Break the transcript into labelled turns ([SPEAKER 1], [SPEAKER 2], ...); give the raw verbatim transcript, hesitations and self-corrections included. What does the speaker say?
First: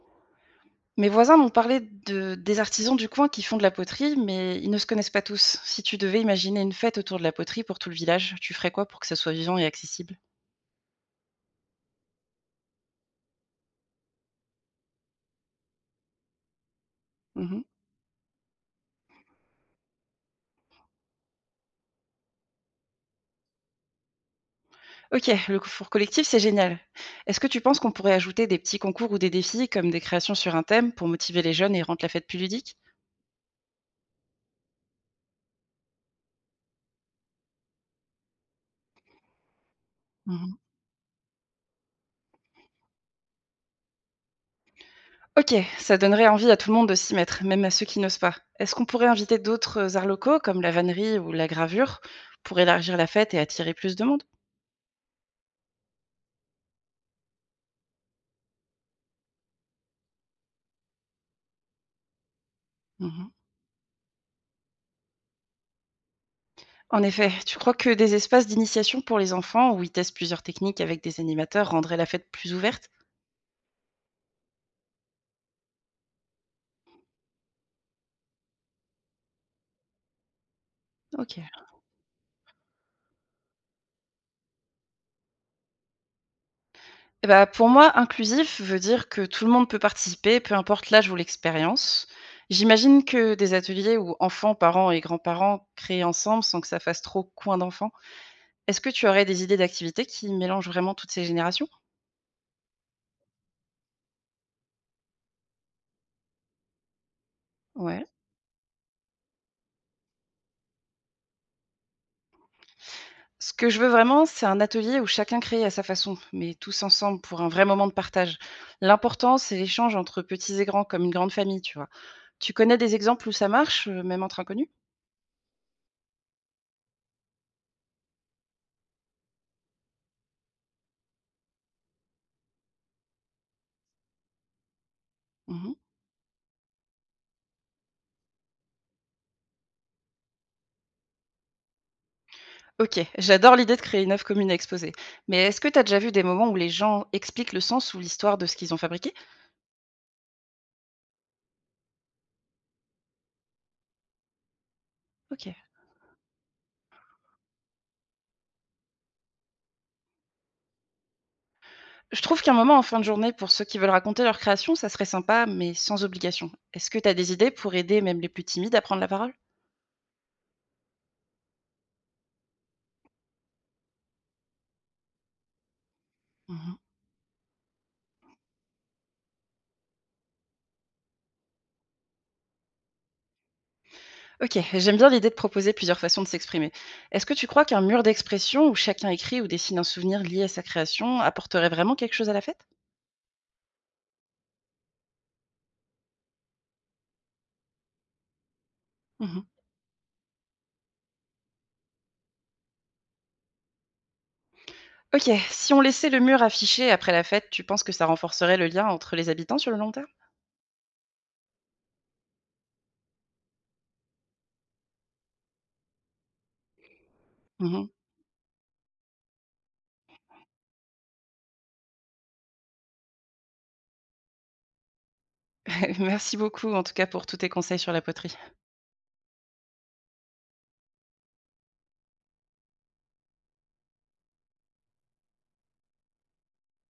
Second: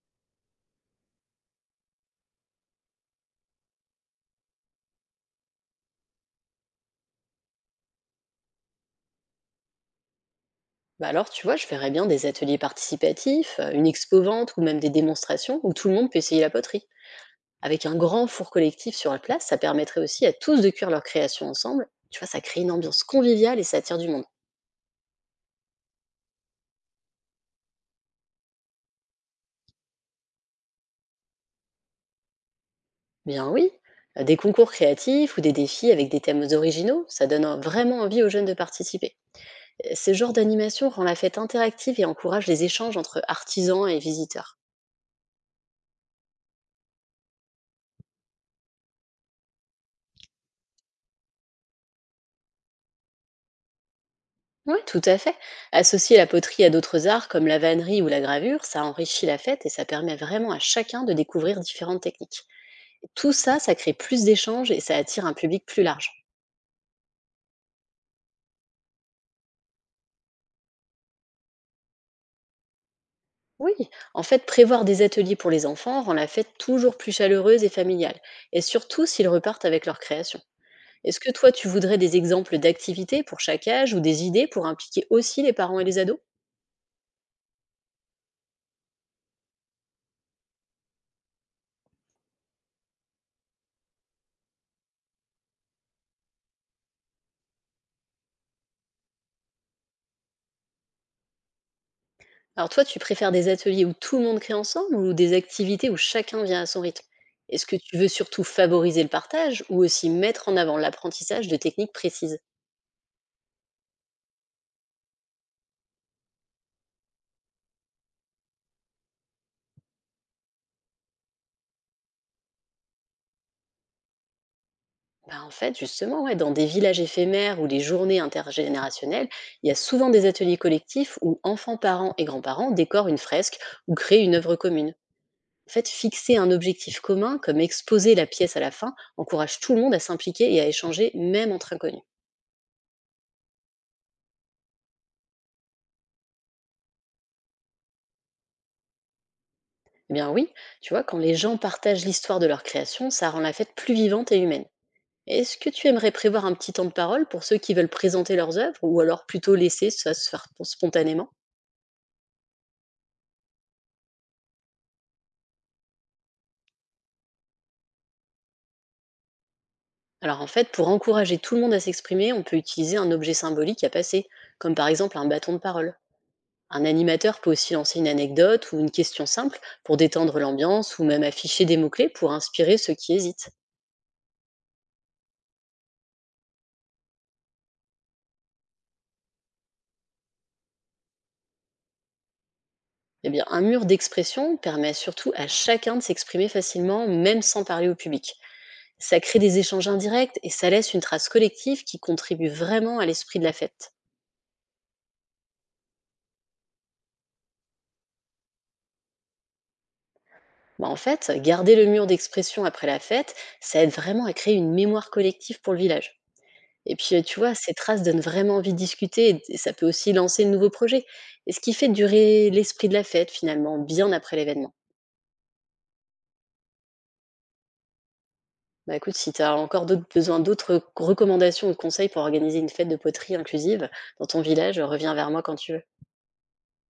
[SPEAKER 1] Mes voisins m'ont parlé de, des artisans du coin qui font de la poterie, mais ils ne se connaissent pas tous. Si tu devais imaginer une fête autour de la poterie pour tout le village, tu ferais quoi pour que ça soit vivant et accessible?
[SPEAKER 2] Bah alors, tu vois, je ferais bien des ateliers participatifs, euh, une expo-vente ou même des démonstrations où tout le monde peut essayer la poterie.
[SPEAKER 1] Mhm.
[SPEAKER 2] Avec un grand four collectif sur la place, ça permettrait aussi à tous de cuire leur création ensemble. Tu vois, ça crée une ambiance conviviale et ça attire du monde.
[SPEAKER 1] Ok, le four collectif, c'est génial. Est-ce que tu penses qu'on pourrait ajouter des petits concours ou des défis, comme des créations sur un thème, pour motiver les jeunes et rendre la fête plus ludique?
[SPEAKER 2] Bien oui, euh, des concours créatifs ou des défis avec des thèmes originaux, ça donne euh, vraiment envie aux jeunes de participer. Euh, Ce genre
[SPEAKER 1] Mhm.
[SPEAKER 2] d'animation rend la fête interactive et encourage les échanges entre artisans et visiteurs.
[SPEAKER 1] Ok, ça donnerait envie à tout le monde de s'y mettre, même à ceux qui n'osent pas. Est-ce qu'on pourrait inviter d'autres arts locaux, comme la vannerie ou la gravure, pour élargir la fête et attirer plus de monde?
[SPEAKER 2] Oui, tout à fait. Associer la poterie à d'autres arts comme la vannerie ou la gravure, ça enrichit la fête et ça permet vraiment à chacun de découvrir différentes techniques.
[SPEAKER 1] Mhm.
[SPEAKER 2] Tout ça, ça crée plus d'échanges et ça attire un public plus large.
[SPEAKER 1] En effet, tu crois que des espaces d'initiation pour les enfants où ils testent plusieurs techniques avec des animateurs rendraient la fête plus ouverte?
[SPEAKER 2] Oui, en fait, prévoir des ateliers pour les enfants rend la fête toujours plus chaleureuse et familiale, et surtout s'ils repartent avec leur création. Est-ce que
[SPEAKER 1] Ok.
[SPEAKER 2] toi, tu voudrais des exemples d'activités pour chaque âge ou des idées pour impliquer aussi les parents et les ados?
[SPEAKER 1] Eh ben, pour moi, inclusif veut dire que tout le monde peut participer, peu importe l'âge ou l'expérience. J'imagine que des ateliers où enfants, parents et grands-parents créent ensemble sans que ça fasse trop coin d'enfants. Est-ce que tu aurais des idées d'activités qui mélangent vraiment toutes ces générations?
[SPEAKER 2] Alors toi, tu préfères des ateliers où tout le monde crée ensemble ou des activités où chacun vient à son rythme? Est-ce que tu
[SPEAKER 1] Ouais.
[SPEAKER 2] veux surtout favoriser le partage ou aussi mettre en avant l'apprentissage de techniques précises?
[SPEAKER 1] Ce que je veux vraiment, c'est un atelier où chacun crée à sa façon, mais tous ensemble pour un vrai moment de partage. L'important, c'est l'échange entre petits et grands, comme une grande famille, tu vois. Tu connais des exemples où ça marche, euh, même entre inconnus?
[SPEAKER 2] Bah en fait, justement, ouais, dans des villages éphémères ou les journées intergénérationnelles, il y a souvent des ateliers collectifs où enfants, parents et grands-parents décorent une fresque ou créent une œuvre commune. En
[SPEAKER 1] Mhm.
[SPEAKER 2] fait, fixer un objectif commun, comme exposer la pièce à la fin, encourage tout le monde à s'impliquer et à échanger, même entre inconnus.
[SPEAKER 1] Ok, j'adore l'idée de créer une œuvre commune à exposer. Mais est-ce que tu as déjà vu des moments où les gens expliquent le sens ou l'histoire de ce qu'ils ont fabriqué?
[SPEAKER 2] Eh bien oui, tu vois, quand les gens partagent l'histoire de leur création, ça rend la fête plus vivante et humaine.
[SPEAKER 1] Ok.
[SPEAKER 2] Est-ce que tu aimerais prévoir un petit temps de parole pour ceux qui veulent présenter leurs œuvres ou alors plutôt laisser ça se faire pon- spontanément?
[SPEAKER 1] Je trouve qu'un moment en fin de journée, pour ceux qui veulent raconter leur création, ça serait sympa, mais sans obligation. Est-ce que tu as des idées pour aider même les plus timides à prendre la parole?
[SPEAKER 2] Alors en fait, pour encourager tout le monde à s'exprimer, on peut utiliser un objet symbolique à passer, comme par exemple un bâton de parole. Un animateur peut aussi lancer une anecdote ou une question simple pour détendre l'ambiance ou même afficher des mots-clés pour inspirer ceux qui hésitent.
[SPEAKER 1] Ok, j'aime bien l'idée de proposer plusieurs façons de s'exprimer. Est-ce que tu crois qu'un mur d'expression où chacun écrit ou dessine un souvenir lié à sa création apporterait vraiment quelque chose à la fête?
[SPEAKER 2] Eh bien, un mur d'expression permet surtout à chacun de s'exprimer facilement, même sans parler au public. Ça crée
[SPEAKER 1] Mhm.
[SPEAKER 2] des échanges indirects et ça laisse une trace collective qui contribue vraiment à l'esprit de la fête.
[SPEAKER 1] Ok, si on laissait le mur affiché après la fête, tu penses que ça renforcerait le lien entre les habitants sur le long terme?
[SPEAKER 2] Bah, en fait, garder le mur d'expression après la fête, ça aide vraiment à créer une mémoire collective pour le village. Et puis, euh, tu vois, ces
[SPEAKER 1] Mhm.
[SPEAKER 2] traces donnent vraiment envie de discuter et et ça peut aussi lancer de nouveaux projets. Et ce qui fait durer l'esprit de la fête, finalement, bien après l'événement.
[SPEAKER 1] Merci beaucoup en tout cas pour tous tes conseils sur la poterie.
[SPEAKER 2] Bah écoute, si tu as encore d'autres, besoin d'autres recommandations ou conseils pour organiser une fête de poterie inclusive dans ton village, reviens vers moi quand tu veux.